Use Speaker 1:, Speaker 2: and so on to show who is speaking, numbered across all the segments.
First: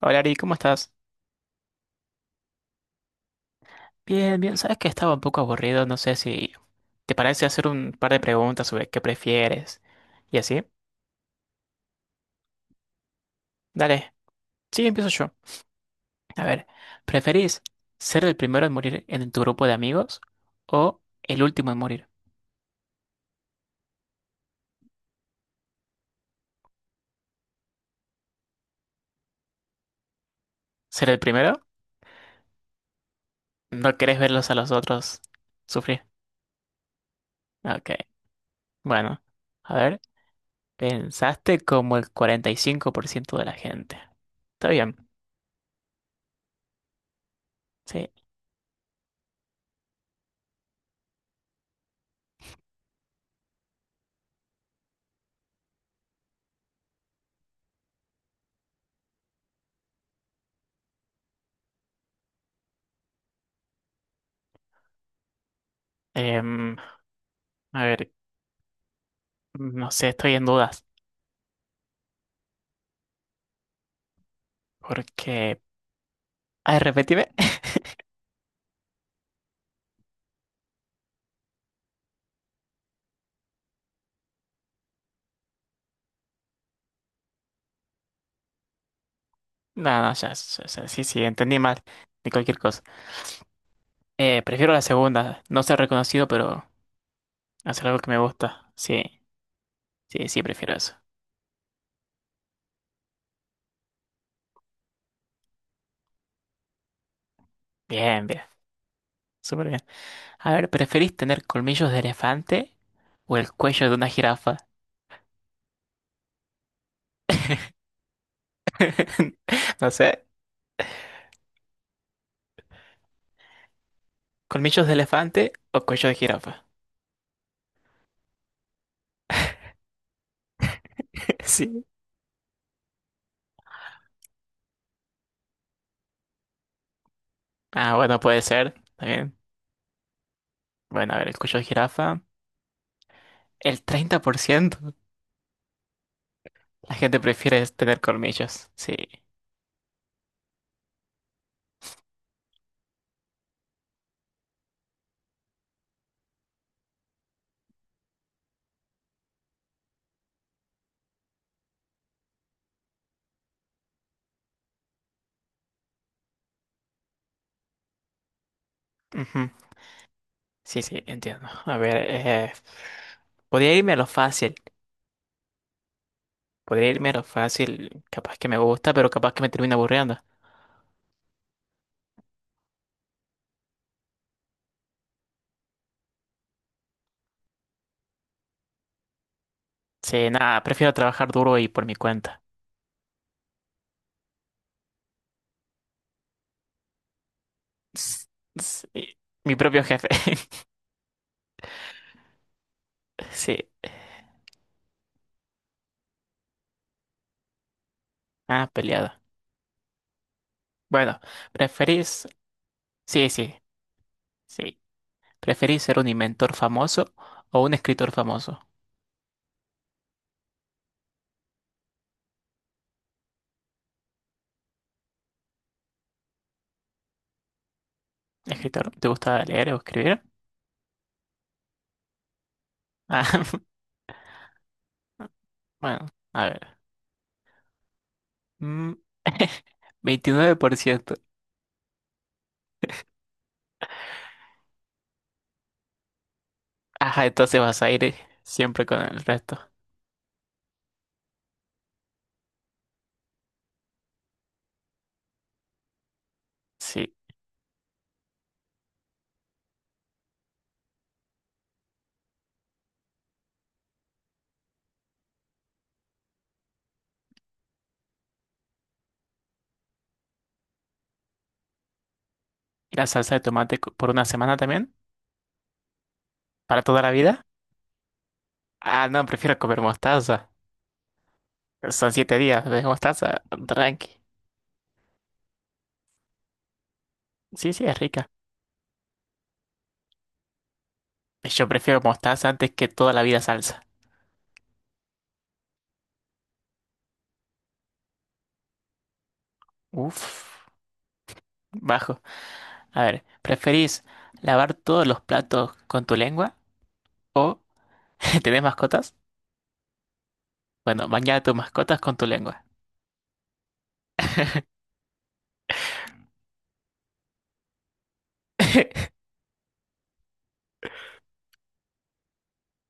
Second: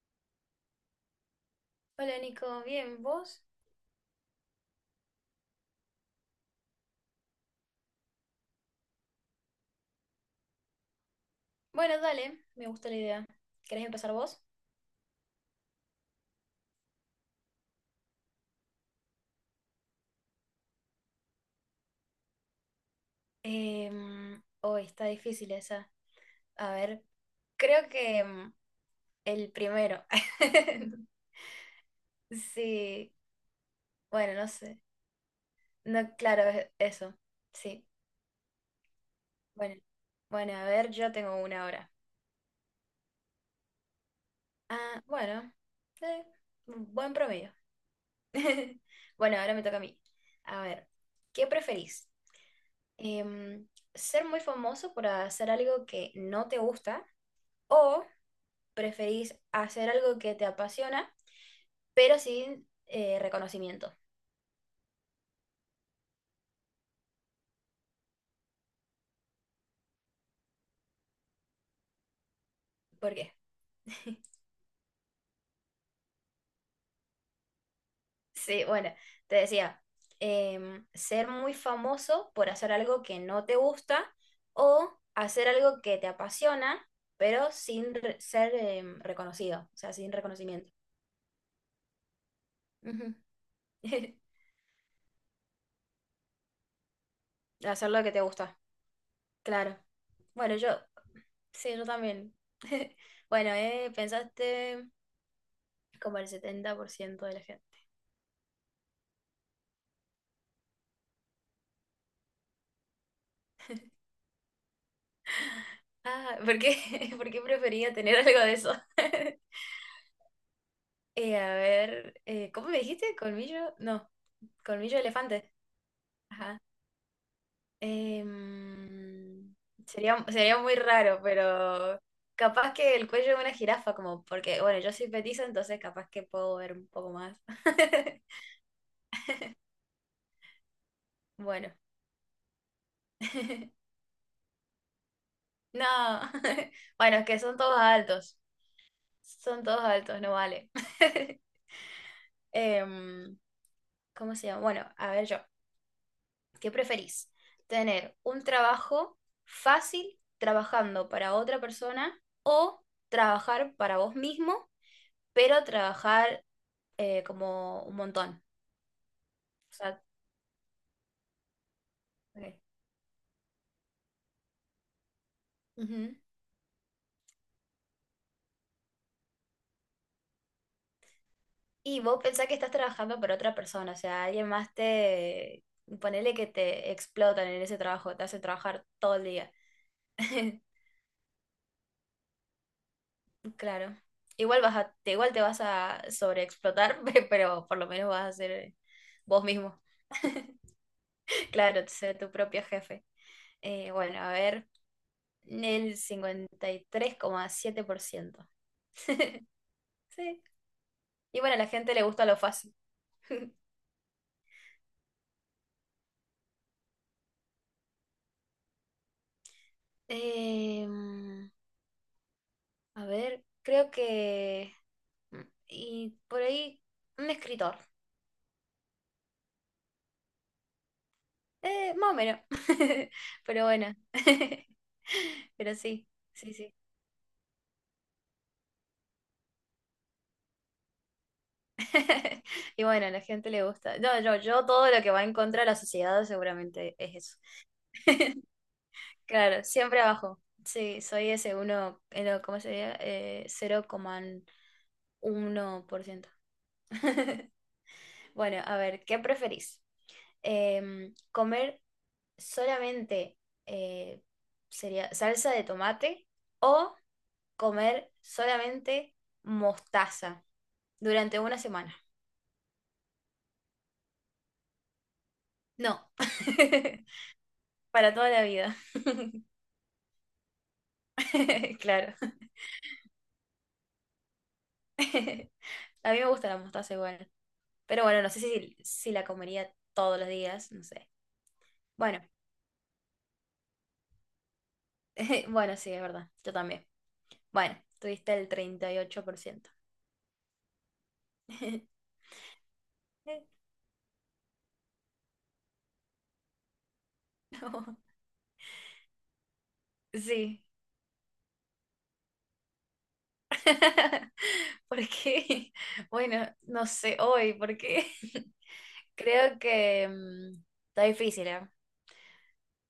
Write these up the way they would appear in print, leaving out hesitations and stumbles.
Speaker 1: Hola Ari, ¿cómo estás?
Speaker 2: Hola Nico, bien, ¿vos?
Speaker 1: Bien, bien, sabes que estaba un poco aburrido, no sé si te parece hacer un par de preguntas sobre qué prefieres y así.
Speaker 2: Bueno, dale, me gusta la idea. ¿Querés empezar
Speaker 1: Dale,
Speaker 2: vos?
Speaker 1: sí, empiezo yo. A ver, ¿preferís ser el primero en morir en tu grupo de amigos o el último en morir?
Speaker 2: Oh, está difícil esa. A ver, creo que el primero.
Speaker 1: ¿Ser el primero?
Speaker 2: Sí,
Speaker 1: ¿No querés
Speaker 2: bueno, no
Speaker 1: verlos a los
Speaker 2: sé.
Speaker 1: otros
Speaker 2: No,
Speaker 1: sufrir?
Speaker 2: claro, eso. Sí,
Speaker 1: Ok, bueno, a
Speaker 2: bueno.
Speaker 1: ver,
Speaker 2: Bueno, a ver, yo tengo
Speaker 1: pensaste
Speaker 2: una hora.
Speaker 1: como el 45% de la gente. Está bien,
Speaker 2: Ah, bueno, eh, buen promedio.
Speaker 1: sí.
Speaker 2: Bueno, ahora me toca a mí. A ver, ¿qué preferís? em, Ser muy famoso por hacer algo que no te gusta o preferís hacer algo que te apasiona, pero sin reconocimiento.
Speaker 1: Em, a ver, no sé, estoy en dudas
Speaker 2: ¿Por qué?
Speaker 1: porque... Ay, repetime.
Speaker 2: Sí, bueno, te decía, ser muy famoso por hacer algo que no te gusta o hacer algo que te apasiona, pero sin ser reconocido, o sea,
Speaker 1: No, no,
Speaker 2: sin
Speaker 1: ya, ya-
Speaker 2: reconocimiento.
Speaker 1: ya, sí, sí, entendí mal. De cualquier cosa.
Speaker 2: Ujú.
Speaker 1: Prefiero la segunda. No ser reconocido, pero hacer
Speaker 2: Hacer
Speaker 1: algo
Speaker 2: lo que
Speaker 1: que me
Speaker 2: te gusta,
Speaker 1: gusta. Sí,
Speaker 2: claro.
Speaker 1: sí, sí,
Speaker 2: Bueno, yo
Speaker 1: prefiero eso.
Speaker 2: sí, yo también. Bueno, pensaste como el 70% de la gente.
Speaker 1: Bien, bien. Súper bien. A ver, ¿preferís tener colmillos de elefante o el cuello de una jirafa?
Speaker 2: Ah, ¿por qué? ¿Por qué prefería tener algo de eso?
Speaker 1: No sé.
Speaker 2: A ver, ¿cómo me dijiste? ¿Colmillo? No,
Speaker 1: ¿Colmillos de
Speaker 2: colmillo de
Speaker 1: elefante
Speaker 2: elefante.
Speaker 1: o cuello de
Speaker 2: Ajá.
Speaker 1: jirafa?
Speaker 2: Em, Sería, sería muy raro,
Speaker 1: Sí.
Speaker 2: pero capaz que el cuello de una jirafa, como porque, bueno, yo soy petiza, entonces capaz que puedo ver un poco más.
Speaker 1: Ah, bueno, puede ser. También. Bueno, a ver, el cuello de
Speaker 2: Bueno.
Speaker 1: jirafa. El 30%.
Speaker 2: No.
Speaker 1: La
Speaker 2: Bueno,
Speaker 1: gente
Speaker 2: es que son
Speaker 1: prefiere
Speaker 2: todos
Speaker 1: tener
Speaker 2: altos.
Speaker 1: colmillos. Sí.
Speaker 2: Son todos altos, no vale. Em, ¿Cómo se llama? Bueno, a ver yo, ¿qué preferís? ¿Tener un trabajo fácil trabajando para otra persona o trabajar para vos mismo, pero trabajar como un montón?
Speaker 1: Ujú.
Speaker 2: O sea,
Speaker 1: Sí, sí, entiendo. A ver,
Speaker 2: ok.
Speaker 1: podría irme a lo fácil.
Speaker 2: Ujú.
Speaker 1: Podría irme a lo fácil. Capaz que me gusta, pero capaz que me termina aburriendo.
Speaker 2: Y vos pensás que estás trabajando para otra persona, o sea, alguien más te... Ponele que te explotan en ese trabajo, te hace trabajar todo el día.
Speaker 1: Sí, nada, prefiero trabajar duro y por mi cuenta.
Speaker 2: Claro. Igual te vas a sobreexplotar, pero por lo menos vas
Speaker 1: S-
Speaker 2: a ser
Speaker 1: sí,
Speaker 2: vos
Speaker 1: mi
Speaker 2: mismo.
Speaker 1: propio jefe.
Speaker 2: Claro, ser tu propio jefe.
Speaker 1: Sí,
Speaker 2: Bueno, a ver, el 53,7%.
Speaker 1: ah, peleado.
Speaker 2: Sí.
Speaker 1: Bueno,
Speaker 2: Y bueno, a la gente le gusta
Speaker 1: ¿preferís?
Speaker 2: lo fácil.
Speaker 1: Sí, sí, sí. ¿Preferís ser un inventor famoso o un escritor famoso?
Speaker 2: Em, a ver, creo que... mm, y por ahí, un escritor.
Speaker 1: ¿Escritor? ¿Te gusta leer o escribir?
Speaker 2: Más o menos.
Speaker 1: Ah,
Speaker 2: Pero bueno. Pero
Speaker 1: bueno,
Speaker 2: sí,
Speaker 1: a
Speaker 2: sí, sí.
Speaker 1: ver. Mm, 29%.
Speaker 2: Y bueno, a la gente le gusta. No, yo todo lo que va en contra de la sociedad seguramente es
Speaker 1: Ajá,
Speaker 2: eso.
Speaker 1: entonces vas a ir siempre con el resto.
Speaker 2: Claro, siempre abajo. Sí, soy ese uno, no, ¿cómo sería? 0,1%.
Speaker 1: Sí.
Speaker 2: Bueno, a ver, ¿qué preferís? ¿Comer solamente eh, sería salsa de tomate o comer solamente mostaza durante una semana?
Speaker 1: ¿Y la salsa de tomate por una semana también?
Speaker 2: No,
Speaker 1: ¿Para toda la vida?
Speaker 2: para toda la vida.
Speaker 1: Ah, no, prefiero comer mostaza. Son
Speaker 2: Claro.
Speaker 1: 7 días de mostaza, tranqui.
Speaker 2: A mí me gusta la mostaza igual.
Speaker 1: Sí, sí, es
Speaker 2: Pero bueno, no
Speaker 1: rica.
Speaker 2: sé si la comería todos los días, no sé.
Speaker 1: Yo prefiero
Speaker 2: Bueno,
Speaker 1: mostaza antes que toda la vida salsa.
Speaker 2: bueno, sí, es verdad. Yo también. Bueno, tuviste el 38%.
Speaker 1: Uf, bajo. A ver, ¿preferís lavar todos los platos con tu lengua o
Speaker 2: No,
Speaker 1: tenés mascotas?
Speaker 2: sí.
Speaker 1: Bueno, bañar a tus mascotas con tu lengua.
Speaker 2: ¿Por qué? Bueno, no sé hoy, ¿por qué? Creo que está difícil, ¿eh?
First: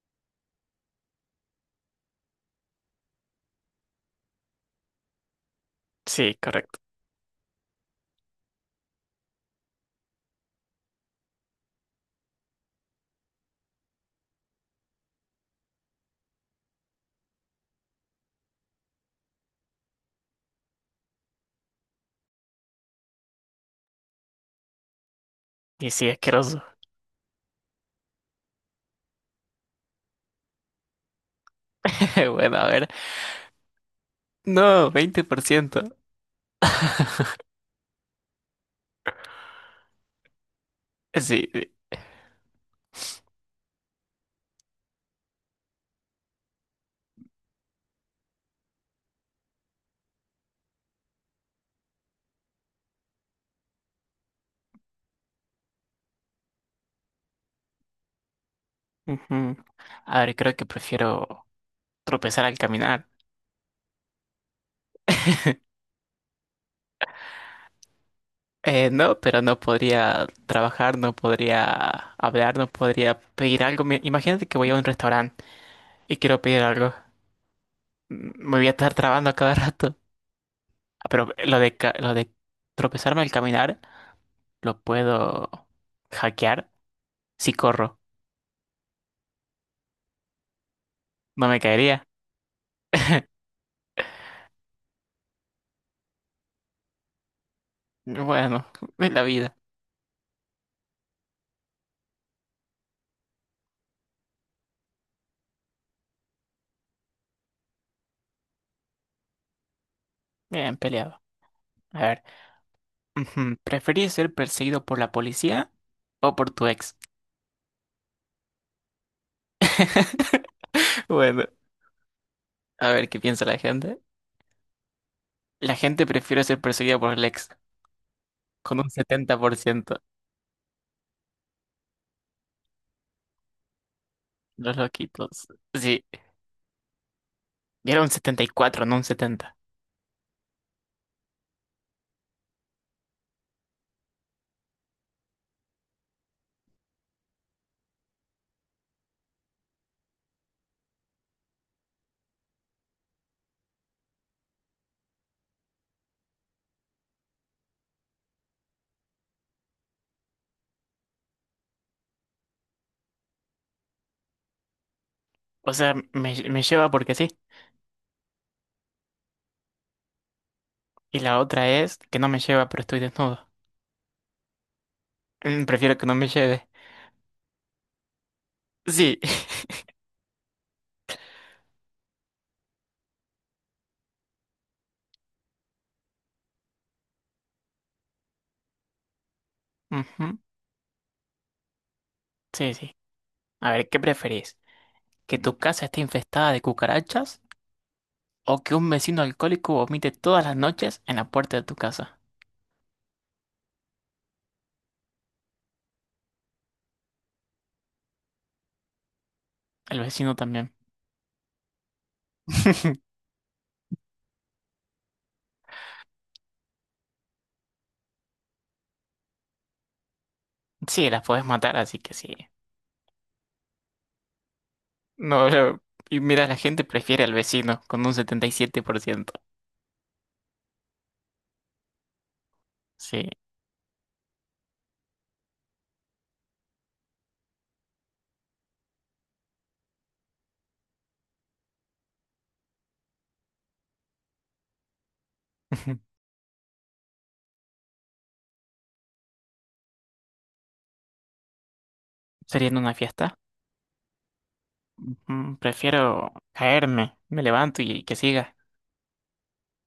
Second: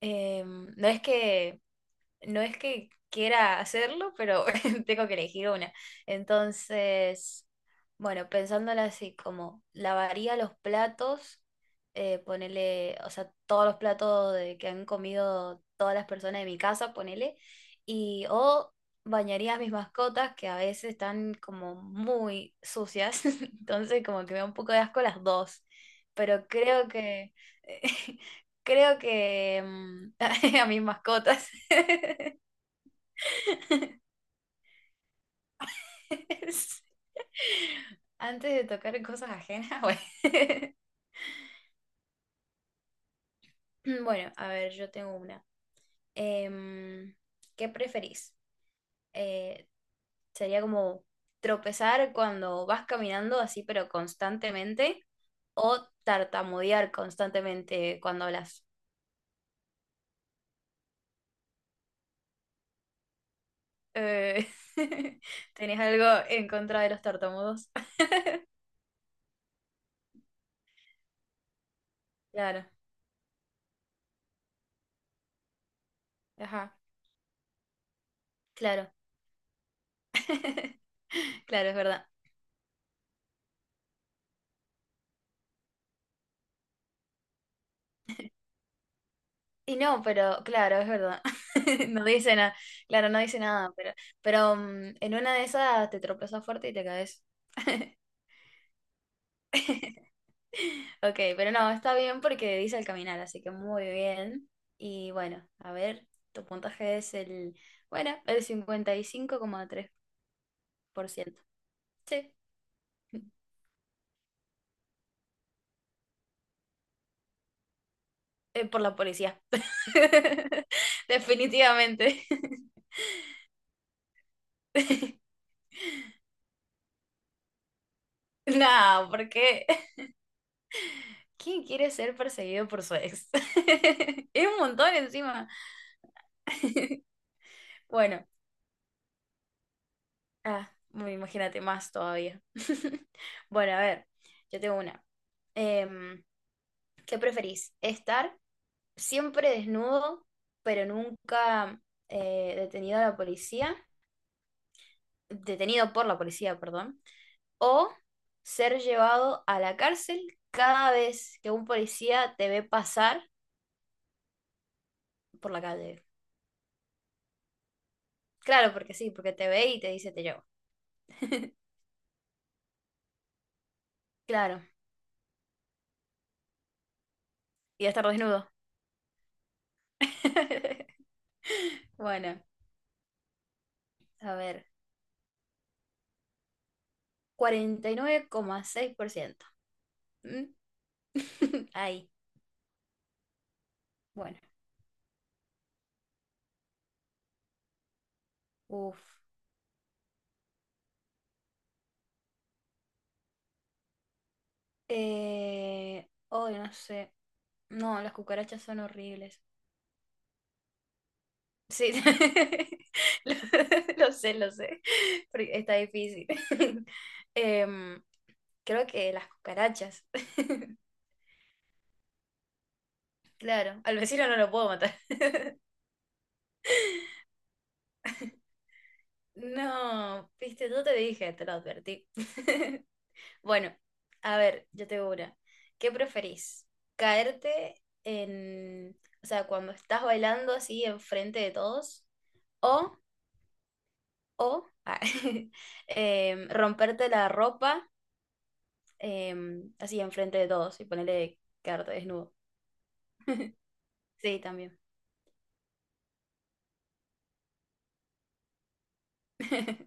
Speaker 2: Em, no es que no es que quiera hacerlo, pero tengo que elegir una.
Speaker 1: Sí, correcto.
Speaker 2: Entonces, bueno, pensándola así, como lavaría los platos, ponele, o sea, todos los platos que han comido todas las personas de mi casa, ponele, o bañaría a mis mascotas que a veces están como muy sucias, entonces como que me da un poco de asco las dos,
Speaker 1: Y sí,
Speaker 2: pero
Speaker 1: asqueroso.
Speaker 2: creo que... Creo que a mis mascotas.
Speaker 1: Bueno, a ver. No, 20%.
Speaker 2: Antes de tocar cosas ajenas, bueno.
Speaker 1: Sí.
Speaker 2: Bueno, a ver, yo tengo una. Em, ¿Qué preferís? Eh, Sería como tropezar cuando vas caminando así, pero constantemente, o tartamudear constantemente cuando hablas.
Speaker 1: Ujú. A ver, creo que prefiero tropezar al caminar.
Speaker 2: Eh, ¿tenés algo en contra de los tartamudos?
Speaker 1: No, pero no podría trabajar, no podría hablar,
Speaker 2: Claro,
Speaker 1: no podría pedir algo. Imagínate que voy a un restaurante y quiero pedir
Speaker 2: ajá,
Speaker 1: algo. Mm, me voy a
Speaker 2: claro,
Speaker 1: estar trabando a cada rato. Ah, pero lo
Speaker 2: claro, es verdad.
Speaker 1: lo de tropezarme al caminar lo puedo hackear si corro.
Speaker 2: Y no, pero claro, es verdad.
Speaker 1: No me
Speaker 2: No
Speaker 1: caería.
Speaker 2: dice nada. Claro, no dice nada, pero en una de esas te tropezas fuerte y te caes.
Speaker 1: Bueno, es la vida.
Speaker 2: Ok, pero no, está bien porque dice al caminar, así que muy bien. Y bueno, a ver, tu puntaje es el cincuenta y cinco coma tres
Speaker 1: Bien
Speaker 2: por
Speaker 1: peleado.
Speaker 2: ciento
Speaker 1: A ver,
Speaker 2: Sí,
Speaker 1: ujú, ¿preferís ser perseguido por la policía o por tu ex?
Speaker 2: por la policía.
Speaker 1: Bueno,
Speaker 2: Definitivamente.
Speaker 1: a ver qué piensa la gente. La gente prefiere ser perseguida por Lex con un
Speaker 2: No, ¿por
Speaker 1: setenta por
Speaker 2: qué?
Speaker 1: ciento,
Speaker 2: ¿Quién quiere ser perseguido por su ex? Es un
Speaker 1: Los
Speaker 2: montón
Speaker 1: loquitos.
Speaker 2: encima.
Speaker 1: Sí, y era un
Speaker 2: Bueno,
Speaker 1: 74, no un 70.
Speaker 2: ah, bueno, imagínate más todavía. Bueno, a ver, yo tengo una. Em, ¿Qué preferís? ¿Estar siempre desnudo, pero nunca detenido a la policía? Detenido por la policía, perdón. ¿O ser llevado a la cárcel cada vez que un policía te ve pasar por la
Speaker 1: O sea,
Speaker 2: calle?
Speaker 1: me lleva porque sí.
Speaker 2: Claro, porque sí, porque te ve y te dice te llevo.
Speaker 1: Y la otra es que no me lleva, pero estoy desnudo.
Speaker 2: Claro,
Speaker 1: Mm, prefiero que no me lleve.
Speaker 2: y estar desnudo.
Speaker 1: Sí.
Speaker 2: Bueno, a ver, 49,6%.
Speaker 1: Ujú,
Speaker 2: ¿Mm? Ahí,
Speaker 1: sí, sí. A ver, ¿qué
Speaker 2: bueno,
Speaker 1: preferís? ¿Que tu casa esté infestada de cucarachas o que un
Speaker 2: uff.
Speaker 1: vecino alcohólico vomite todas las noches en la puerta de tu casa?
Speaker 2: Oh, no sé. No, las cucarachas son horribles.
Speaker 1: El vecino también.
Speaker 2: Sí, lo, lo sé, lo sé. Porque está difícil. Em, Creo que las cucarachas.
Speaker 1: Sí, las podés matar, así que sí.
Speaker 2: Claro, al vecino no lo puedo matar.
Speaker 1: No, y mira, la gente prefiere al vecino con un 77%.
Speaker 2: No, viste, yo te dije, te lo advertí.
Speaker 1: Sí.
Speaker 2: Bueno, a ver, yo te digo una. ¿Qué preferís? ¿Caerte en, o sea, cuando estás bailando así enfrente de todos? ¿O, o romperte la ropa así enfrente de todos y ponerle quedarte desnudo?
Speaker 1: ¿Sería en una fiesta?
Speaker 2: Sí, también.
Speaker 1: Mm, prefiero caerme, me levanto y que siga.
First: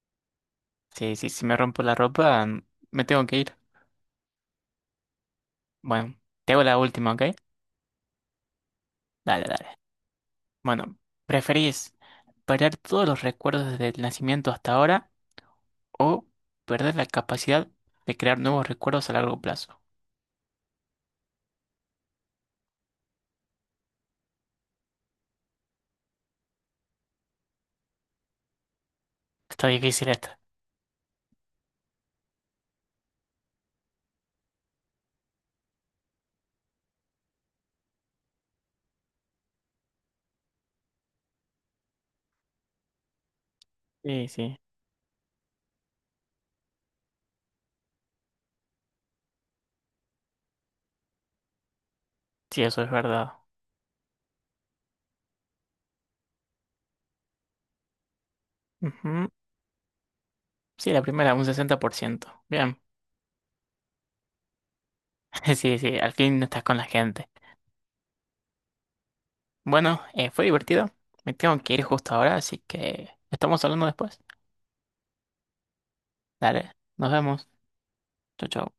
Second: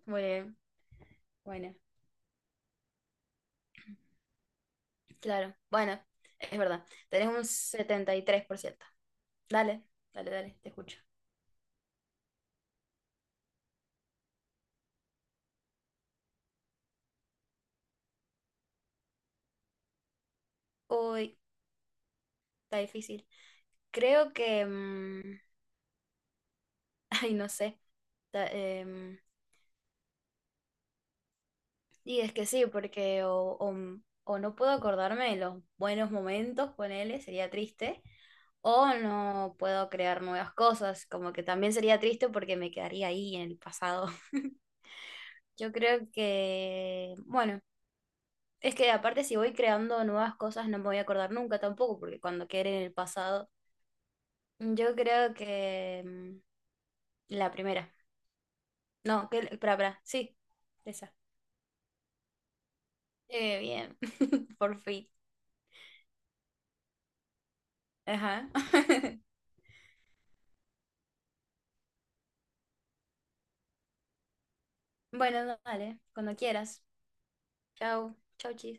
Speaker 2: Muy bien.
Speaker 1: Sí, sí, si me
Speaker 2: Bueno,
Speaker 1: rompo la ropa, mm, me tengo que ir.
Speaker 2: claro. Bueno,
Speaker 1: Bueno, te
Speaker 2: es
Speaker 1: hago la
Speaker 2: verdad.
Speaker 1: última, ¿ok?
Speaker 2: Tenés un 73%.
Speaker 1: Dale, dale.
Speaker 2: Dale, dale, dale, te
Speaker 1: Bueno,
Speaker 2: escucho.
Speaker 1: ¿preferís perder todos los recuerdos desde el nacimiento hasta ahora o perder la capacidad de crear nuevos recuerdos a largo plazo?
Speaker 2: Uy, está difícil. Creo que... ay, no sé. Ta- em,
Speaker 1: Está difícil esta.
Speaker 2: y es que sí, porque o no puedo acordarme de los buenos momentos, ponele, sería triste, o no puedo crear nuevas cosas, como que también sería triste porque me quedaría ahí en el pasado.
Speaker 1: Sí, sí,
Speaker 2: Yo creo que, bueno, es que aparte si voy creando nuevas cosas no me voy a acordar nunca tampoco, porque cuando
Speaker 1: sí,
Speaker 2: quede
Speaker 1: eso
Speaker 2: en
Speaker 1: es
Speaker 2: el
Speaker 1: verdad.
Speaker 2: pasado, yo creo que la primera. No, que, para, sí,
Speaker 1: Sí, la
Speaker 2: esa.
Speaker 1: primera, un 60%. Bien.
Speaker 2: Bien, por fin.
Speaker 1: Sí, sí, al fin no estás con la gente.
Speaker 2: Ajá.
Speaker 1: Bueno, fue divertido. Me tengo que ir justo ahora, así que estamos hablando después.
Speaker 2: Bueno, dale, cuando
Speaker 1: Dale,
Speaker 2: quieras.
Speaker 1: nos vemos.
Speaker 2: Chao,
Speaker 1: Chau,
Speaker 2: chao,
Speaker 1: chau.
Speaker 2: chis.